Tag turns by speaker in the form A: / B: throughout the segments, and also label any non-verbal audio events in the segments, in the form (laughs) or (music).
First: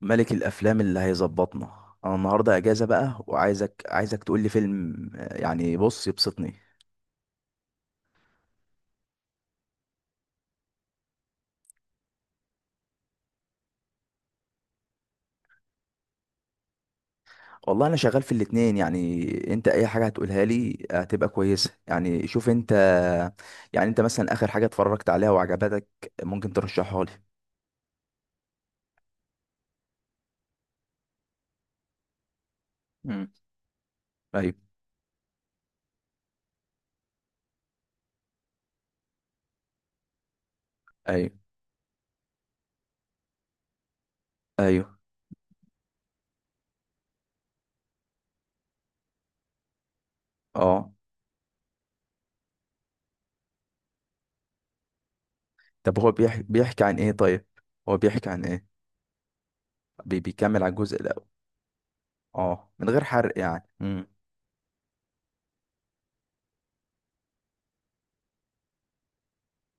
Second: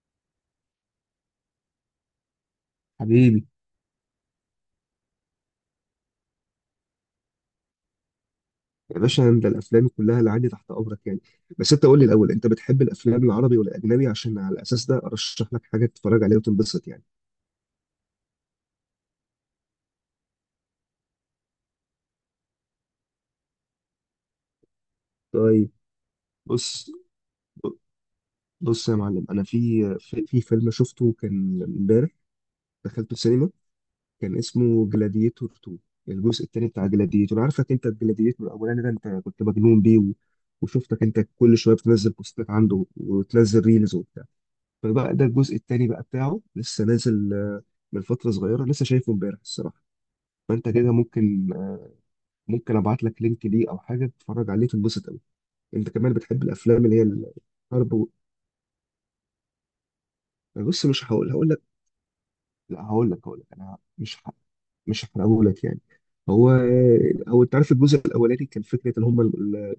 A: ملك الافلام اللي هيظبطنا، انا النهارده اجازه بقى،
B: حبيبي،
A: وعايزك تقول لي فيلم، يعني بص يبسطني.
B: يا باشا انت الافلام كلها اللي عندي تحت امرك يعني. بس انت قول لي الاول، انت بتحب الافلام العربي ولا الاجنبي؟ عشان على الاساس ده ارشح لك حاجه تتفرج عليها وتنبسط يعني.
A: والله انا شغال في الاتنين يعني. انت اي حاجه هتقولها لي هتبقى كويسه، يعني شوف انت. يعني انت مثلا اخر حاجه اتفرجت عليها
B: طيب.
A: وعجبتك، ممكن
B: بص،
A: ترشحها لي؟
B: بص يا معلم، انا في فيلم شفته كان امبارح، دخلته
A: امم.
B: السينما. كان
A: ايوه،
B: اسمه جلاديتور 2، الجزء الثاني بتاع جلاديتور. عارفك انت الجلاديتور الاولاني ده، انت كنت مجنون بيه و... وشفتك انت
A: ايوه،
B: كل شويه بتنزل بوستات عنده وتنزل ريلز.
A: ايوه.
B: فبقى ده الجزء التاني بقى بتاعه لسه نازل، من فترة صغيرة، لسه شايفه امبارح الصراحة. فانت
A: اه.
B: كده ممكن، ممكن ابعت لك لينك ليه، او حاجة تتفرج عليه تنبسط قوي. انت
A: طب هو
B: كمان
A: بيحكي
B: بتحب
A: بيحكي
B: الافلام
A: عن
B: اللي هي
A: ايه طيب؟
B: الحرب
A: هو
B: و...
A: بيحكي عن ايه؟ بيكمل على
B: بص،
A: الجزء
B: مش
A: الاول؟
B: هقول لك.
A: اه،
B: لا،
A: من غير
B: هقول لك،
A: حرق
B: هقول لك،
A: يعني.
B: انا
A: امم.
B: مش ح... مش هحرقه لك يعني. هو هو انت عارف الجزء الاولاني كان فكره ان هم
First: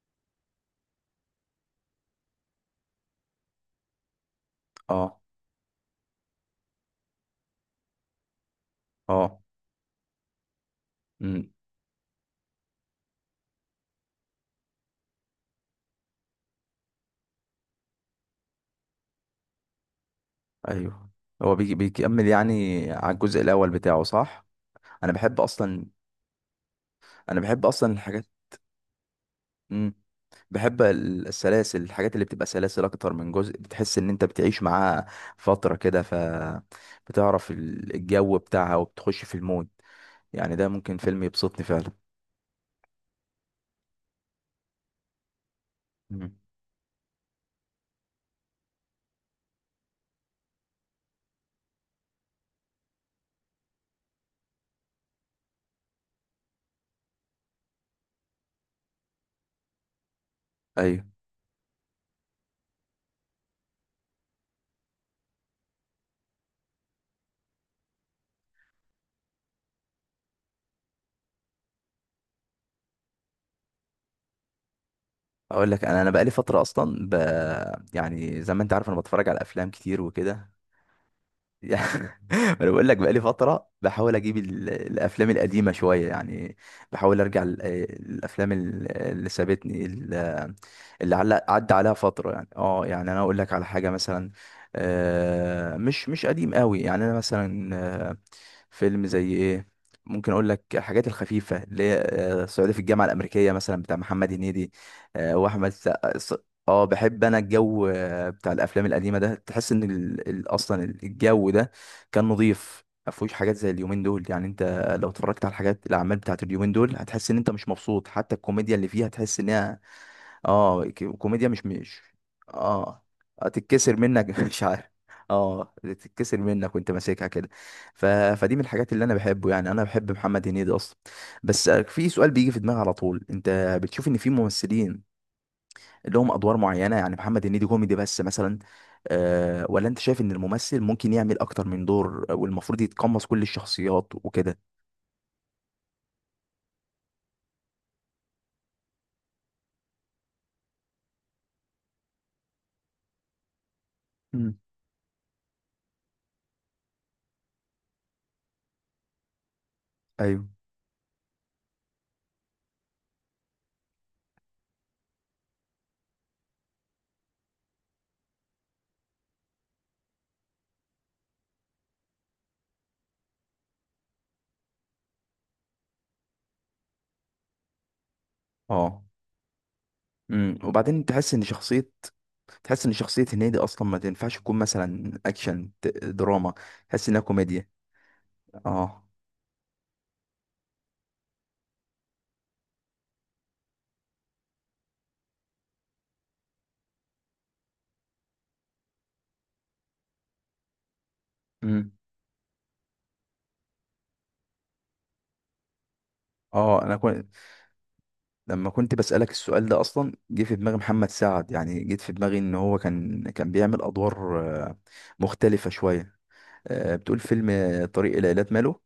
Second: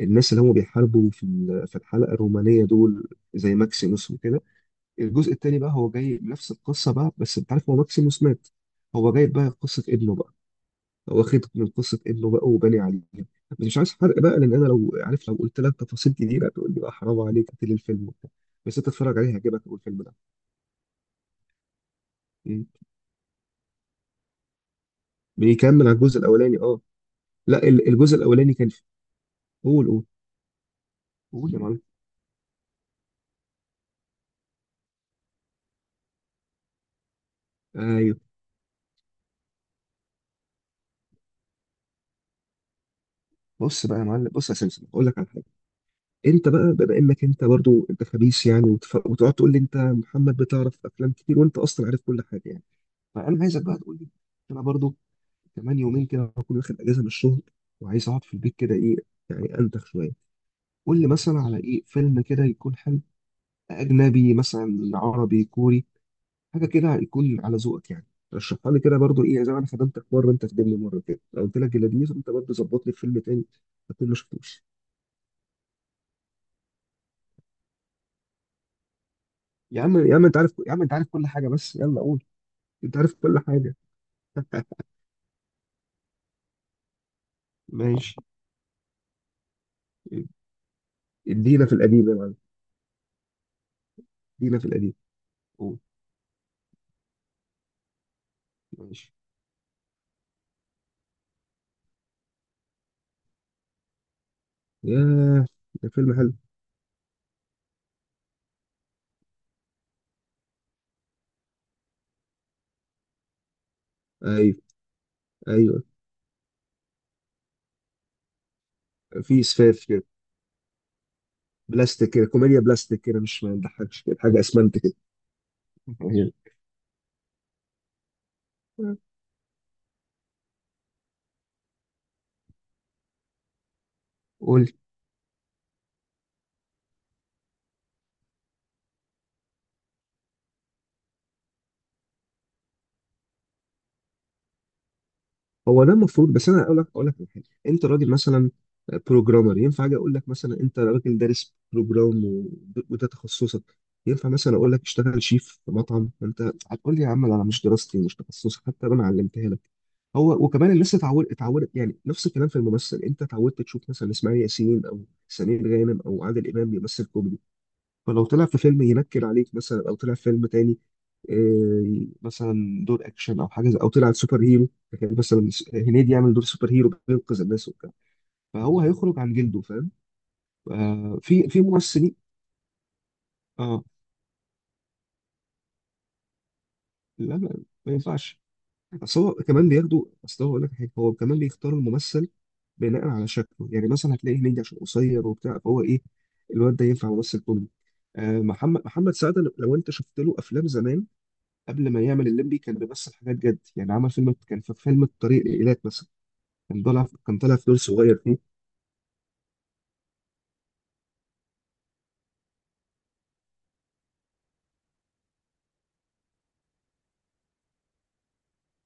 B: الناس اللي هم بيحاربوا في ال- في الحلقه الرومانيه دول، زي ماكسيموس وكده.
A: اه،
B: الجزء التاني بقى هو جاي نفس القصه بقى، بس انت عارف هو ماكسيموس مات، هو جايب
A: اه،
B: بقى قصه ابنه بقى. هو واخد من قصه ابنه بقى وباني عليها. بس مش عايز حرق بقى، لان انا لو عارف، لو قلت لك تفاصيل كتيره تقول لي بقى حرام عليك قتل الفيلم وبتاع. بس انت تتفرج عليه هيعجبك اول الفيلم ده.
A: ايوه. هو بيجي بيكمل
B: مم.
A: يعني، على الجزء الاول بتاعه، صح؟ انا بحب اصلا.
B: بيكمل على الجزء الاولاني، اه.
A: انا
B: لا،
A: بحب
B: ال-
A: اصلا
B: الجزء
A: الحاجات.
B: الاولاني كان في، قول
A: امم.
B: قول.
A: بحب
B: قول يا معلم.
A: السلاسل، الحاجات اللي بتبقى سلاسل اكتر من جزء، بتحس ان انت بتعيش معاها فترة كده ف بتعرف
B: ايوه.
A: الجو بتاعها وبتخش في المود. يعني ده ممكن فيلم يبسطني فعلا.
B: بص بقى يا معلم، بص يا سمسم، اقول لك على حاجه.
A: مم.
B: انت بقى بما انك انت برضو انت خبيث يعني، وتف... وتقعد تقول لي انت محمد بتعرف افلام كتير، وانت اصلا عارف كل حاجه يعني. فانا عايزك بقى تقول لي، انا برضو كمان يومين كده هكون واخد اجازه من الشغل، وعايز اقعد في البيت كده، ايه يعني، انتخ شويه. قول
A: ايوه.
B: لي مثلا على ايه فيلم كده يكون حلو، اجنبي مثلا، عربي، كوري، حاجه كده يكون على ذوقك يعني. رشحها لي كده برضو، ايه زي ما انا خدمتك مره انت خدمني مره كده، لو قلت لك جلاديز انت برضو ظبط لي فيلم تاني اكون ما شفتوش.
A: اقول لك، انا بقالي فترة اصلا يعني زي ما انت عارف انا بتفرج على افلام
B: يا
A: كتير
B: عم، يا عم انت
A: وكده.
B: عارف، يا عم انت عارف كل حاجه، بس يلا
A: يعني
B: قول.
A: (laughs) ما انا بقول لك
B: انت عارف
A: بقالي
B: كل
A: فتره
B: حاجه.
A: بحاول اجيب الافلام القديمه شويه يعني. بحاول ارجع
B: ماشي.
A: الافلام اللي سابتني اللي علق
B: ادينا في
A: عدى عليها
B: القديم يا
A: فتره،
B: معلم،
A: يعني اه يعني انا اقول لك على حاجه مثلا.
B: ادينا في القديم. قول.
A: مش قديم قوي، يعني انا مثلا فيلم
B: ماشي.
A: زي ايه؟ ممكن اقول لك الحاجات الخفيفه اللي هي صعيدي في الجامعه الامريكيه مثلا بتاع محمد هنيدي،
B: ياه.
A: واحمد
B: ده فيلم
A: السقا.
B: حلو.
A: اه بحب انا الجو بتاع الافلام القديمه ده، تحس ان اصلا الجو ده كان نظيف، ما فيهوش حاجات زي اليومين دول، يعني
B: ايوه.
A: انت لو اتفرجت على
B: ايوه.
A: الحاجات، الاعمال بتاعت اليومين دول، هتحس ان انت مش مبسوط، حتى الكوميديا اللي فيها تحس
B: في
A: انها
B: اسفاف كده.
A: اه، كوميديا مش.
B: بلاستيك كده، كوميديا بلاستيك
A: اه
B: كده، مش ما
A: تتكسر
B: بنضحكش كده،
A: منك
B: حاجه
A: (laughs) مش
B: اسمنت
A: عارف.
B: كده.
A: اه
B: هي.
A: تتكسر منك وانت ماسكها كده. فدي من الحاجات اللي انا بحبه، يعني انا بحب محمد هنيدي اصلا. بس في سؤال بيجي في دماغي على طول، انت بتشوف ان في
B: قول لي،
A: ممثلين لهم ادوار معينه، يعني محمد هنيدي كوميدي بس مثلا، ولا انت شايف ان الممثل ممكن يعمل اكتر من دور والمفروض يتقمص كل الشخصيات وكده؟
B: هو ده المفروض. بس انا اقول لك على حاجه. انت راجل مثلا بروجرامر، ينفع اجي اقول لك مثلا انت راجل دارس بروجرام و- وده تخصصك، ينفع مثلا
A: مم.
B: اقول لك اشتغل شيف في مطعم؟ انت هتقول لي يا عم لا، انا مش دراستي مش تخصصي، حتى لو انا علمتها لك.
A: ايوه.
B: هو وكمان الناس اتعودت يعني، نفس الكلام في الممثل، انت اتعودت تشوف مثلا اسماعيل ياسين او سمير غانم او عادل امام بيمثل كوميدي. فلو طلع في فيلم ينكر عليك مثلا، او طلع في فيلم تاني، مثلا دور اكشن او حاجه زي- او طلع سوبر هيرو، لكن مثلا س- هنيدي يعمل دور سوبر هيرو بينقذ الناس وبتاع، فهو
A: اه.
B: هيخرج عن جلده، فاهم؟
A: امم، وبعدين تحس ان
B: في في
A: شخصيه،
B: ممثلين.
A: تحس ان شخصيه هنيدي
B: اه.
A: اصلا ما تنفعش تكون مثلا اكشن، دراما، تحس انها
B: لا، لا،
A: كوميديا.
B: ما ينفعش.
A: اه.
B: اصل هو كمان بياخدوا، اصل هو اقول لك حاجه، هو كمان بيختار الممثل بناء على شكله، يعني مثلا هتلاقي هنيدي عشان قصير وبتاع، فهو ايه، الواد ده ينفع ممثل كوميدي. محمد سعد، لو انت شفت له افلام زمان قبل
A: امم.
B: ما يعمل الليمبي، كان بيمثل حاجات جد يعني. عمل فيلم، كان في فيلم الطريق الإيلات مثلا،
A: اه.
B: كان
A: انا
B: طالع
A: كنت،
B: كان طالع في دور صغير فيه.
A: لما كنت بسألك السؤال ده اصلا جه في دماغي محمد سعد، يعني جيت في دماغي ان هو كان بيعمل ادوار آه، مختلفة شوية. بتقول فيلم طريق إلى إيلات ماله؟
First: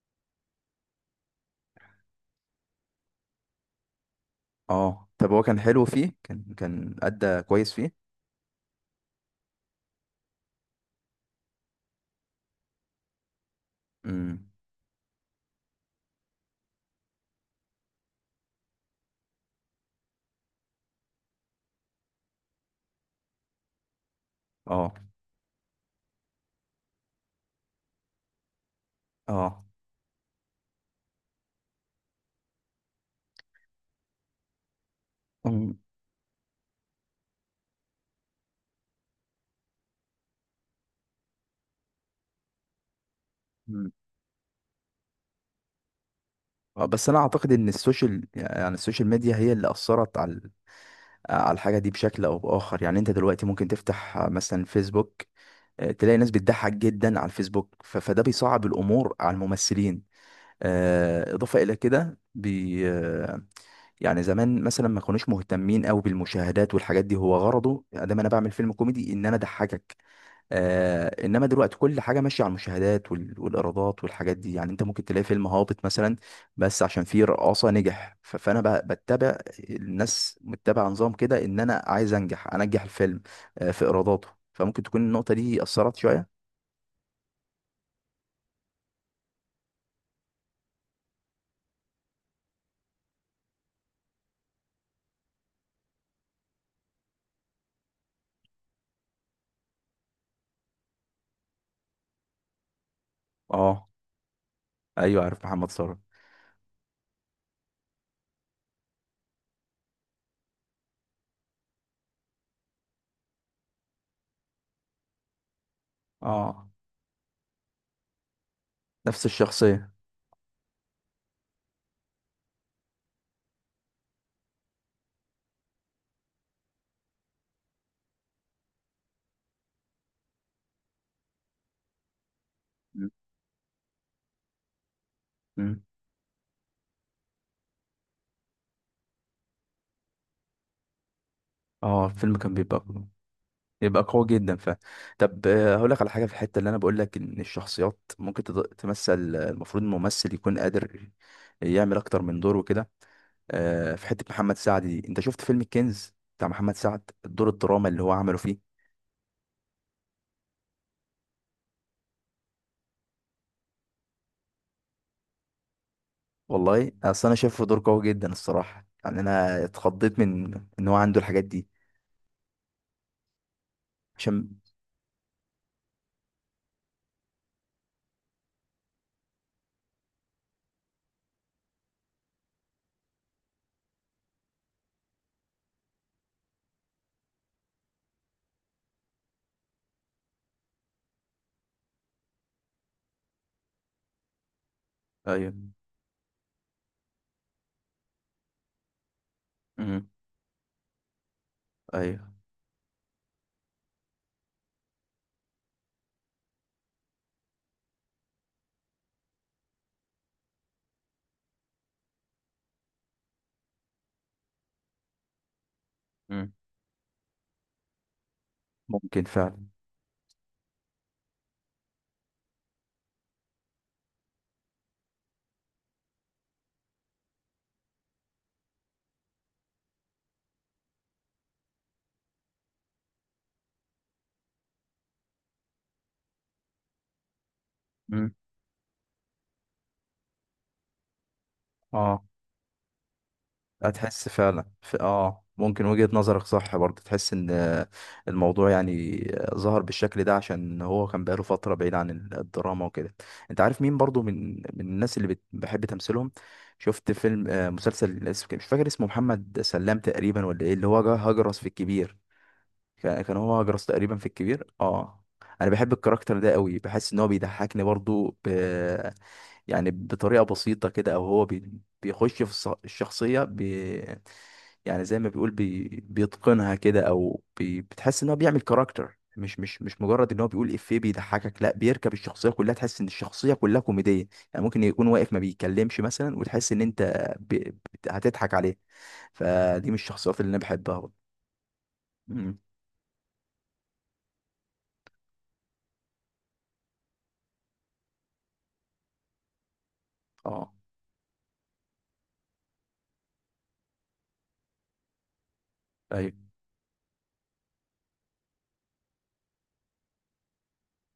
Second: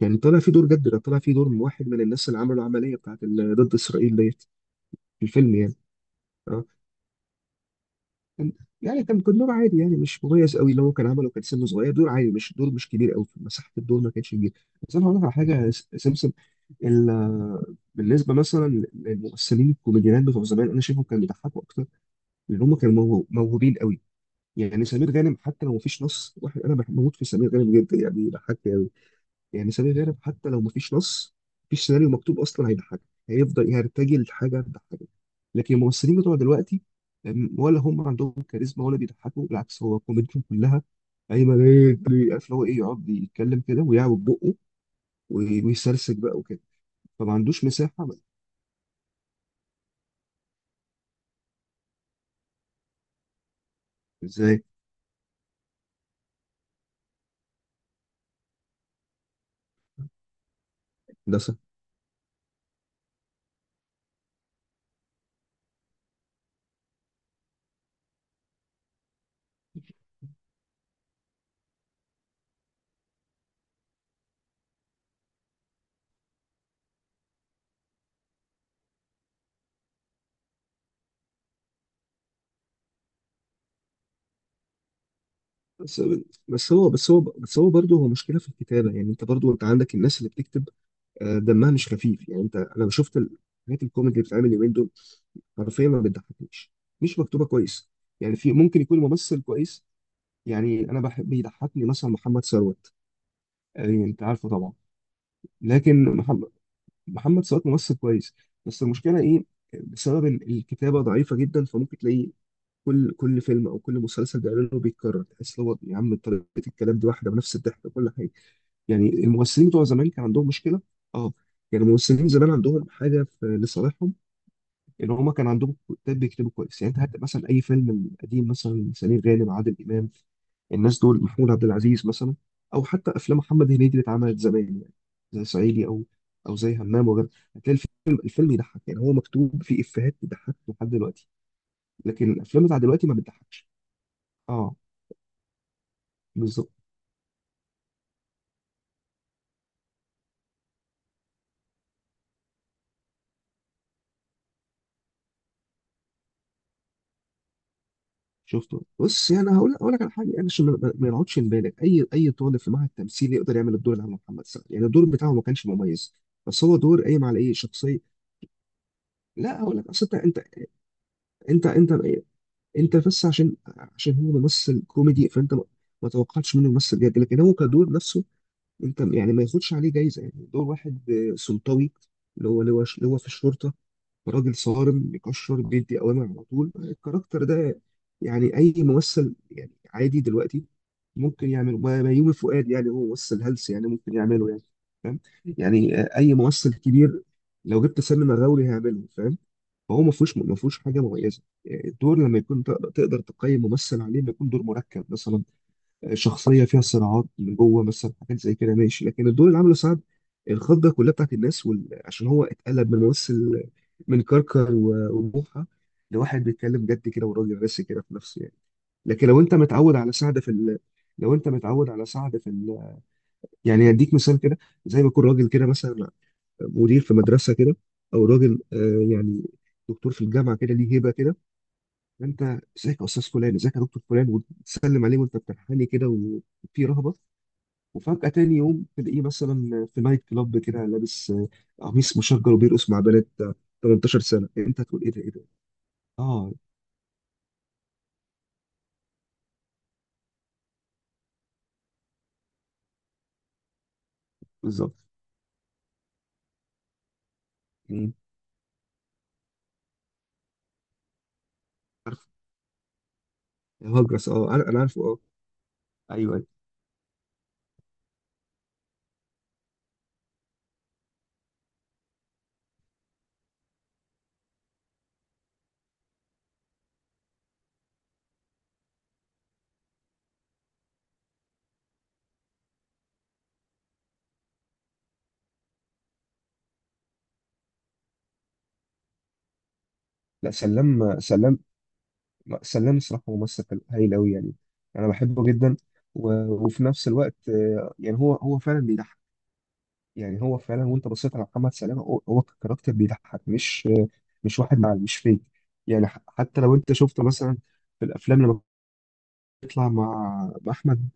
B: كان طالع فيه دور جد، كان طالع فيه دور من واحد من الناس اللي عملوا العملية بتاعت ال- ضد إسرائيل ديت
A: اه
B: في
A: طب هو
B: الفيلم
A: كان
B: يعني.
A: حلو فيه، كان
B: اه
A: كان أدى كويس فيه؟
B: كان- يعني كان دور عادي يعني، مش مميز قوي اللي هو كان عمله، كان سنه صغير، دور عادي، مش دور، مش كبير قوي، مساحة الدور ما كانتش
A: امم.
B: كبيرة. بس أنا هقول لك على حاجة يا س- سمسم، ال- بالنسبة مثلا للممثلين الكوميديانات بتوع زمان أنا شايفهم كانوا بيضحكوا أكتر، لأن هم كانوا موهو- موهوبين قوي. يعني
A: اه.
B: سمير غانم، حتى لو مفيش نص واحد انا بحب بموت في سمير غانم جدا، يعني بيضحكني قوي.
A: اه.
B: يعني سمير غانم حتى لو مفيش نص، مفيش سيناريو مكتوب، اصلا هيضحكك، هيفضل يرتجل لحاجه تضحكك. لكن
A: أمم.
B: الممثلين بتوع دلوقتي، ولا هم عندهم كاريزما ولا بيضحكوا، بالعكس هو كوميديتهم كلها ايمن ايه بي- عارف اللي هو ايه، يقعد يتكلم كده ويعوج بقه، وي- ويسرسج بقى وكده،
A: اه، بس انا
B: فما
A: اعتقد
B: عندوش
A: ان
B: مساحه.
A: السوشيال، يعني السوشيال ميديا، هي اللي اثرت على الحاجه دي بشكل او باخر، يعني انت دلوقتي ممكن تفتح،
B: ازاي؟
A: مثلا، فيسبوك، تلاقي ناس بتضحك جدا على الفيسبوك، فده بيصعب الامور على الممثلين.
B: ده
A: اضافه الى كده بي آه، يعني زمان مثلا ما كانوش مهتمين قوي بالمشاهدات والحاجات دي، هو غرضه ادام انا بعمل فيلم كوميدي ان انا اضحكك. انما دلوقتي كل حاجه ماشيه على المشاهدات والايرادات والحاجات دي، يعني انت ممكن تلاقي فيلم هابط مثلا بس عشان فيه رقاصه نجح، فانا بتبع، الناس متبعه نظام كده ان انا عايز انجح الفيلم في ايراداته، فممكن تكون النقطه دي اثرت
B: بس،
A: شويه.
B: بس هو برضه هو مشكله في الكتابه يعني. انت برضه انت عندك الناس اللي بتكتب دمها مش خفيف يعني، انت انا شفت الحاجات الكوميدي اللي بتتعمل اليومين دول حرفيا ما بتضحكنيش، مش مكتوبه كويس. يعني في ممكن يكون ممثل كويس، يعني انا بحب بيضحكني مثلا محمد ثروت،
A: اه.
B: يعني انت عارفه طبعا.
A: ايوه عارف محمد ثروت.
B: لكن محمد، محمد ثروت ممثل كويس، بس المشكله ايه، بسبب ال- الكتابه ضعيفه جدا، فممكن تلاقيه كل فيلم او كل مسلسل بيعمله بيتكرر، تحس اللي هو يا عم طريقه
A: اه،
B: الكلام دي واحده بنفس الضحك وكل حاجه. يعني
A: نفس
B: الممثلين بتوع
A: الشخصيه.
B: زمان كان عندهم مشكله، اه. يعني الممثلين زمان عندهم حاجه في لصالحهم، ان هم كان عندهم كتاب بيكتبوا كويس. يعني انت هات مثلا اي فيلم قديم، مثلا سمير غانم، عادل امام، الناس دول، محمود عبد العزيز مثلا، او
A: م-
B: حتى افلام محمد هنيدي اللي اتعملت زمان، يعني زي
A: م.
B: صعيدي او، او زي همام وغيره، هتلاقي الفيلم يضحك يعني، هو مكتوب فيه افيهات تضحك لحد دلوقتي.
A: اه
B: لكن
A: الفيلم كان
B: الافلام بتاع
A: بيبقى
B: دلوقتي ما بتضحكش.
A: يبقى قوي جدا
B: اه.
A: ف طب هقول لك على حاجه، في الحته
B: بالظبط.
A: اللي انا بقول لك ان الشخصيات ممكن تمثل، المفروض الممثل يكون قادر يعمل اكتر من دور وكده. في حته محمد سعد دي، انت شفت فيلم الكنز بتاع محمد سعد، الدور الدراما اللي هو عمله فيه؟
B: شفته. بص يعني هقول، هقول لك على حاجه، يعني عشان ما نقعدش نبالغ، اي طالب في معهد تمثيل يقدر يعمل الدور اللي عمله محمد سعد يعني، الدور بتاعه ما كانش مميز، بس هو
A: والله
B: دور قايم
A: اصل انا
B: على ايه،
A: شايفه دور قوي
B: شخصيه.
A: جدا الصراحه، يعني
B: لا
A: انا
B: هقول لك، اصل
A: اتخضيت
B: انت
A: من
B: انت،
A: ان هو عنده الحاجات
B: انت
A: دي
B: انت انت بس عشان هو
A: عشان
B: ممثل كوميدي، فانت ما توقعتش منه ممثل جد، لكن هو كدور نفسه، انت يعني ما ياخدش عليه جايزه يعني، دور واحد سلطوي، اللي هو اللي هو اللي هو في الشرطه، راجل صارم بيكشر بيدي اوامر على طول، الكاركتر ده يعني اي ممثل، يعني عادي دلوقتي ممكن يعمله، ما- بيومي فؤاد يعني، هو ممثل هلس يعني ممكن يعمله يعني، فاهم؟
A: ايوه.
B: يعني اي ممثل كبير لو جبت سلمى مغاوري هيعمله، فاهم؟ فهو
A: امم.
B: ما فيهوش حاجه مميزه. الدور
A: ايوه.
B: لما يكون تقدر تقيم ممثل عليه، ما يكون دور مركب مثلا، شخصيه فيها صراعات من جوه مثلا، حاجات زي كده ماشي. لكن الدور اللي عمله سعد، الخضه كلها بتاعت الناس، وال... عشان هو اتقلب من ممثل، من كركر و- وبوحه، لواحد
A: مم.
B: بيتكلم جد كده وراجل راسي كده في نفسه يعني.
A: ممكن
B: لكن لو انت
A: فعلا.
B: متعود على سعد في ال... لو انت متعود على سعد في ال... يعني هديك مثال كده، زي ما يكون راجل كده مثلا مدير في مدرسه كده، او راجل يعني دكتور في الجامعه كده، ليه هيبه كده، انت ازيك يا استاذ فلان، ازيك يا دكتور فلان، وتسلم عليه وانت بتنحني كده وفي رهبه، وفجأة
A: امم.
B: تاني يوم تلاقيه مثلا في نايت كلاب كده لابس قميص
A: اه.
B: مشجر وبيرقص مع بنات 18
A: هتحس
B: سنة،
A: فعلا
B: يعني انت هتقول ايه ده ايه
A: اه
B: ده؟
A: ممكن وجهة نظرك
B: اه.
A: صح برضه، تحس ان الموضوع، يعني ظهر بالشكل ده عشان هو كان بقاله فترة بعيد عن الدراما وكده. انت عارف مين برضه من
B: بالظبط.
A: الناس اللي بحب تمثيلهم؟ شفت فيلم،
B: مين؟
A: مسلسل اسمه، مش فاكر اسمه، محمد سلام تقريبا ولا ايه، اللي هو جه هجرس في الكبير؟
B: عارف.
A: كان هو هجرس تقريبا في
B: هاجرس، اه انا
A: الكبير،
B: انا عارفه، اه.
A: اه. انا بحب
B: ايوه.
A: الكاركتر
B: أيوة.
A: ده قوي، بحس ان هو بيضحكني برضه يعني بطريقة بسيطة كده، او هو بيخش في الشخصية يعني زي ما بيقول بيتقنها كده، او بتحس ان هو بيعمل كاركتر مش مجرد ان هو بيقول افيه بيضحكك، لا، بيركب الشخصيه كلها، تحس ان الشخصيه كلها كوميديه. يعني ممكن يكون واقف ما بيتكلمش مثلا، وتحس ان انت هتضحك عليه. فدي من الشخصيات اللي
B: لا،
A: انا بحبها برضه.
B: سلام. سلام.
A: امم.
B: لا، سلام الصراحة ممثل حلو- هايل قوي يعني، انا بحبه جدا، و... وفي نفس الوقت، يعني هو فعلا بيضحك يعني. هو
A: اه.
B: فعلا، وانت بصيت على محمد سلام هو كاركتر بيضحك مش مش واحد معاه مش فيك يعني. ح-
A: ايوه.
B: حتى لو انت شفته مثلا في الافلام لما يطلع مع، مع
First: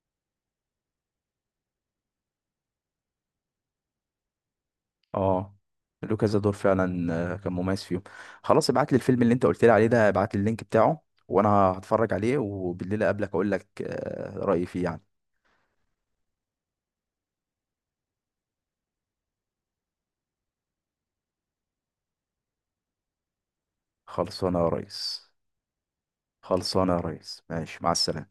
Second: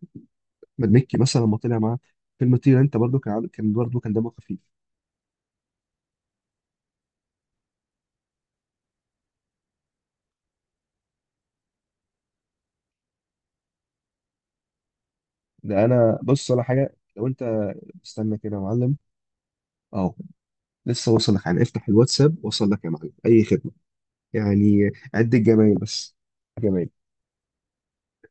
B: احمد مكي مثلا، لما طلع معاه فيلم طير انت، برضو كان عامل- كان برضو كان دمه خفيف.
A: اه. لوكا دور فعلا كان مميز فيهم. خلاص، ابعت لي الفيلم اللي انت قلت لي عليه ده، ابعت لي اللينك بتاعه، وانا هتفرج عليه وبالليل اقابلك اقول لك رايي فيه يعني.
B: ده انا بص على حاجه لو انت، استنى كده يا معلم، اهو، لسه وصل لك يعني، افتح الواتساب وصل لك يا معلم، اي خدمه
A: خلصانه يا
B: يعني،
A: ريس.
B: عد الجمايل بس، جمايل.
A: خلصانه يا ريس، ماشي، مع السلامه.